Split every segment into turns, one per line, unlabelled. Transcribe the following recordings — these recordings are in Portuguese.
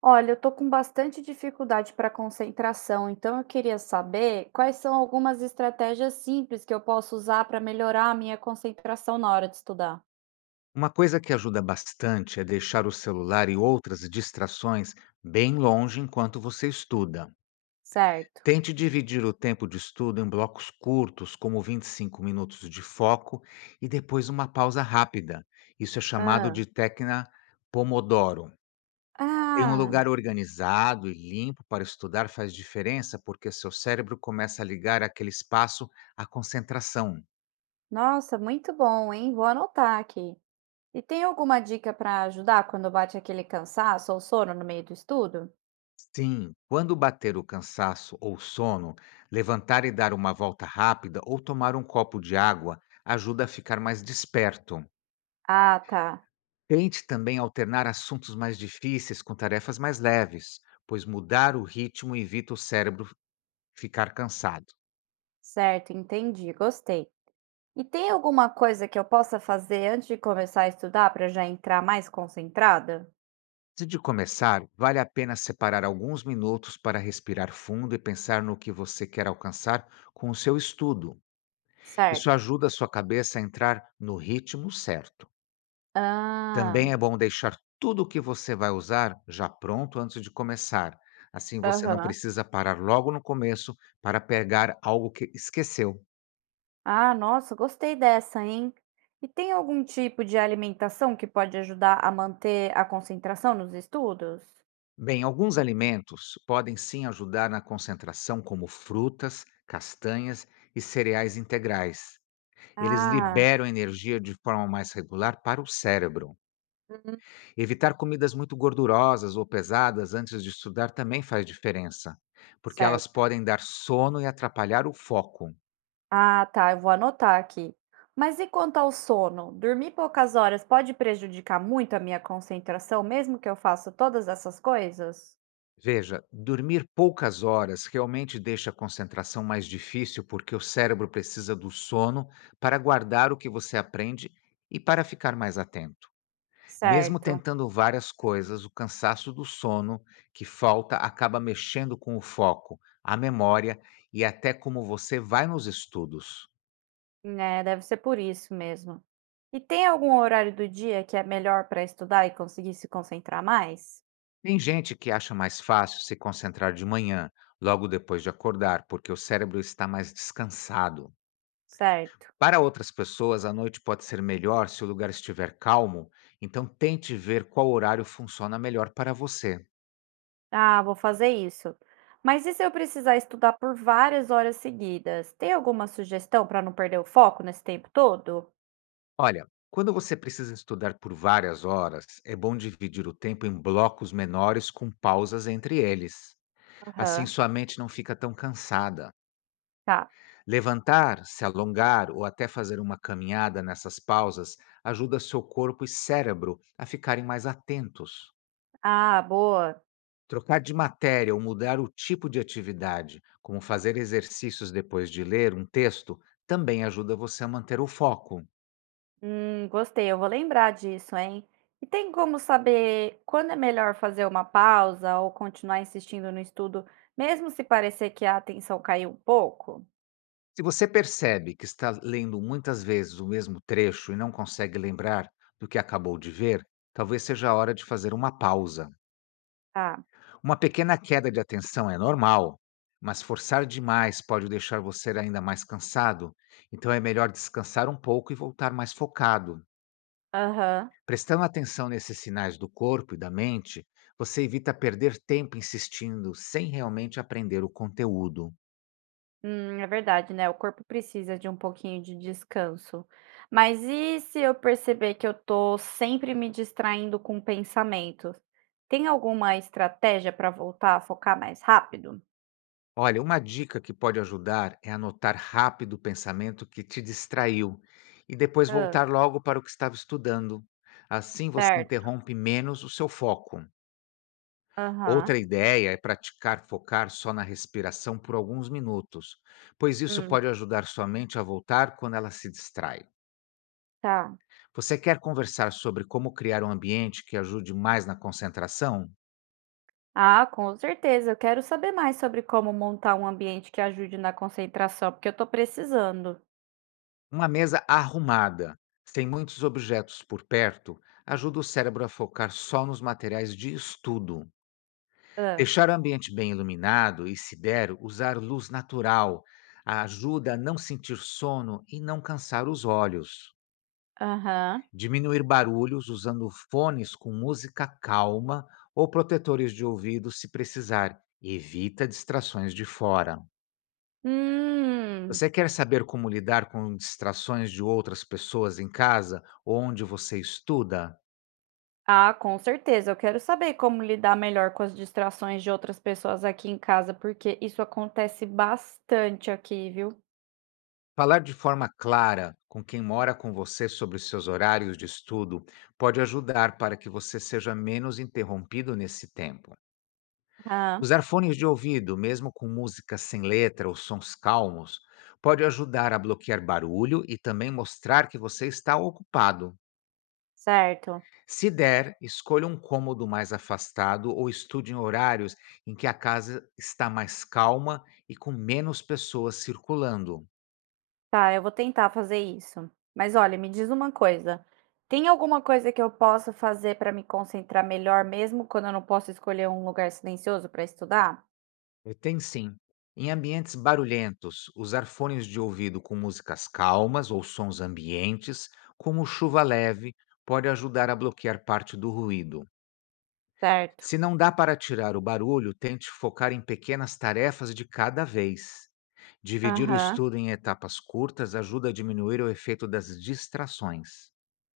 Olha, eu tô com bastante dificuldade para concentração, então eu queria saber quais são algumas estratégias simples que eu posso usar para melhorar a minha concentração na hora de estudar.
Uma coisa que ajuda bastante é deixar o celular e outras distrações bem longe enquanto você estuda.
Certo.
Tente dividir o tempo de estudo em blocos curtos, como 25 minutos de foco e depois uma pausa rápida. Isso é chamado
Ah.
de técnica Pomodoro. Ter um
Ah,
lugar organizado e limpo para estudar faz diferença porque seu cérebro começa a ligar aquele espaço à concentração.
nossa, muito bom, hein? Vou anotar aqui. E tem alguma dica para ajudar quando bate aquele cansaço ou sono no meio do estudo?
Sim, quando bater o cansaço ou sono, levantar e dar uma volta rápida ou tomar um copo de água ajuda a ficar mais desperto.
Ah, tá.
Tente também alternar assuntos mais difíceis com tarefas mais leves, pois mudar o ritmo evita o cérebro ficar cansado.
Certo, entendi, gostei. E tem alguma coisa que eu possa fazer antes de começar a estudar para já entrar mais concentrada?
Antes de começar, vale a pena separar alguns minutos para respirar fundo e pensar no que você quer alcançar com o seu estudo. Isso
Certo.
ajuda a sua cabeça a entrar no ritmo certo.
Ah.
Também é bom deixar tudo o que você vai usar já pronto antes de começar. Assim você não
Aham.
precisa parar logo no começo para pegar algo que esqueceu.
Ah, nossa, gostei dessa, hein. E tem algum tipo de alimentação que pode ajudar a manter a concentração nos estudos?
Bem, alguns alimentos podem sim ajudar na concentração, como frutas, castanhas e cereais integrais. Eles
Ah.
liberam energia de forma mais regular para o cérebro.
Uhum.
Evitar comidas muito gordurosas ou pesadas antes de estudar também faz diferença, porque elas
Certo.
podem dar sono e atrapalhar o foco.
Ah, tá, eu vou anotar aqui. Mas e quanto ao sono? Dormir poucas horas pode prejudicar muito a minha concentração, mesmo que eu faça todas essas coisas?
Veja, dormir poucas horas realmente deixa a concentração mais difícil porque o cérebro precisa do sono para guardar o que você aprende e para ficar mais atento. Mesmo
Certo.
tentando várias coisas, o cansaço do sono que falta acaba mexendo com o foco, a memória e até como você vai nos estudos.
Né? Deve ser por isso mesmo. E tem algum horário do dia que é melhor para estudar e conseguir se concentrar mais?
Tem gente que acha mais fácil se concentrar de manhã, logo depois de acordar, porque o cérebro está mais descansado.
Certo.
Para outras pessoas, a noite pode ser melhor se o lugar estiver calmo, então tente ver qual horário funciona melhor para você.
Ah, vou fazer isso. Mas e se eu precisar estudar por várias horas seguidas? Tem alguma sugestão para não perder o foco nesse tempo todo?
Olha, quando você precisa estudar por várias horas, é bom dividir o tempo em blocos menores com pausas entre eles. Assim,
Aham.
sua mente não fica tão cansada.
Tá.
Levantar, se alongar ou até fazer uma caminhada nessas pausas ajuda seu corpo e cérebro a ficarem mais atentos.
Ah, boa.
Trocar de matéria ou mudar o tipo de atividade, como fazer exercícios depois de ler um texto, também ajuda você a manter o foco.
Gostei, eu vou lembrar disso, hein? E tem como saber quando é melhor fazer uma pausa ou continuar insistindo no estudo, mesmo se parecer que a atenção caiu um pouco?
Se você percebe que está lendo muitas vezes o mesmo trecho e não consegue lembrar do que acabou de ver, talvez seja a hora de fazer uma pausa.
Tá.
Uma pequena queda de atenção é normal, mas forçar demais pode deixar você ainda mais cansado, então é melhor descansar um pouco e voltar mais focado.
Aham.
Prestando atenção nesses sinais do corpo e da mente, você evita perder tempo insistindo sem realmente aprender o conteúdo.
É verdade, né, o corpo precisa de um pouquinho de descanso. Mas e se eu perceber que eu tô sempre me distraindo com pensamentos? Tem alguma estratégia para voltar a focar mais rápido?
Olha, uma dica que pode ajudar é anotar rápido o pensamento que te distraiu e depois
Hã.
voltar logo para o que estava estudando. Assim você
Certo.
interrompe menos o seu foco.
Aham.
Outra ideia é praticar focar só na respiração por alguns minutos, pois isso
Hum.
pode ajudar sua mente a voltar quando ela se distrai.
Tá.
Você quer conversar sobre como criar um ambiente que ajude mais na concentração?
Ah, com certeza, eu quero saber mais sobre como montar um ambiente que ajude na concentração, porque eu tô precisando.
Uma mesa arrumada, sem muitos objetos por perto, ajuda o cérebro a focar só nos materiais de estudo.
Ah.
Deixar o ambiente bem iluminado e, se der, usar luz natural ajuda a não sentir sono e não cansar os olhos.
Aham.
Diminuir barulhos usando fones com música calma ou protetores de ouvido se precisar. Evita distrações de fora.
Hum.
Você quer saber como lidar com distrações de outras pessoas em casa ou onde você estuda?
Ah, com certeza. Eu quero saber como lidar melhor com as distrações de outras pessoas aqui em casa, porque isso acontece bastante aqui, viu?
Falar de forma clara com quem mora com você sobre os seus horários de estudo pode ajudar para que você seja menos interrompido nesse tempo.
Ah.
Usar fones de ouvido, mesmo com música sem letra ou sons calmos, pode ajudar a bloquear barulho e também mostrar que você está ocupado.
Certo.
Se der, escolha um cômodo mais afastado ou estude em horários em que a casa está mais calma e com menos pessoas circulando.
Tá, eu vou tentar fazer isso. Mas olha, me diz uma coisa. Tem alguma coisa que eu possa fazer para me concentrar melhor, mesmo quando eu não posso escolher um lugar silencioso para estudar?
Eu tem sim. Em ambientes barulhentos, usar fones de ouvido com músicas calmas ou sons ambientes, como chuva leve, pode ajudar a bloquear parte do ruído.
Certo.
Se não dá para tirar o barulho, tente focar em pequenas tarefas de cada vez. Dividir o
Aham.
estudo em etapas curtas ajuda a diminuir o efeito das distrações.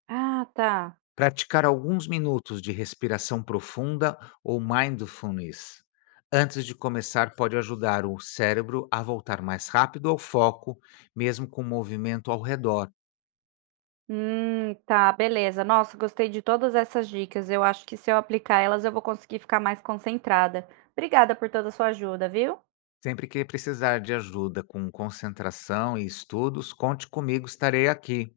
Ah, tá.
Praticar alguns minutos de respiração profunda ou mindfulness antes de começar pode ajudar o cérebro a voltar mais rápido ao foco, mesmo com movimento ao redor.
Tá, beleza. Nossa, gostei de todas essas dicas. Eu acho que se eu aplicar elas, eu vou conseguir ficar mais concentrada. Obrigada por toda a sua ajuda, viu?
Sempre que precisar de ajuda com concentração e estudos, conte comigo, estarei aqui.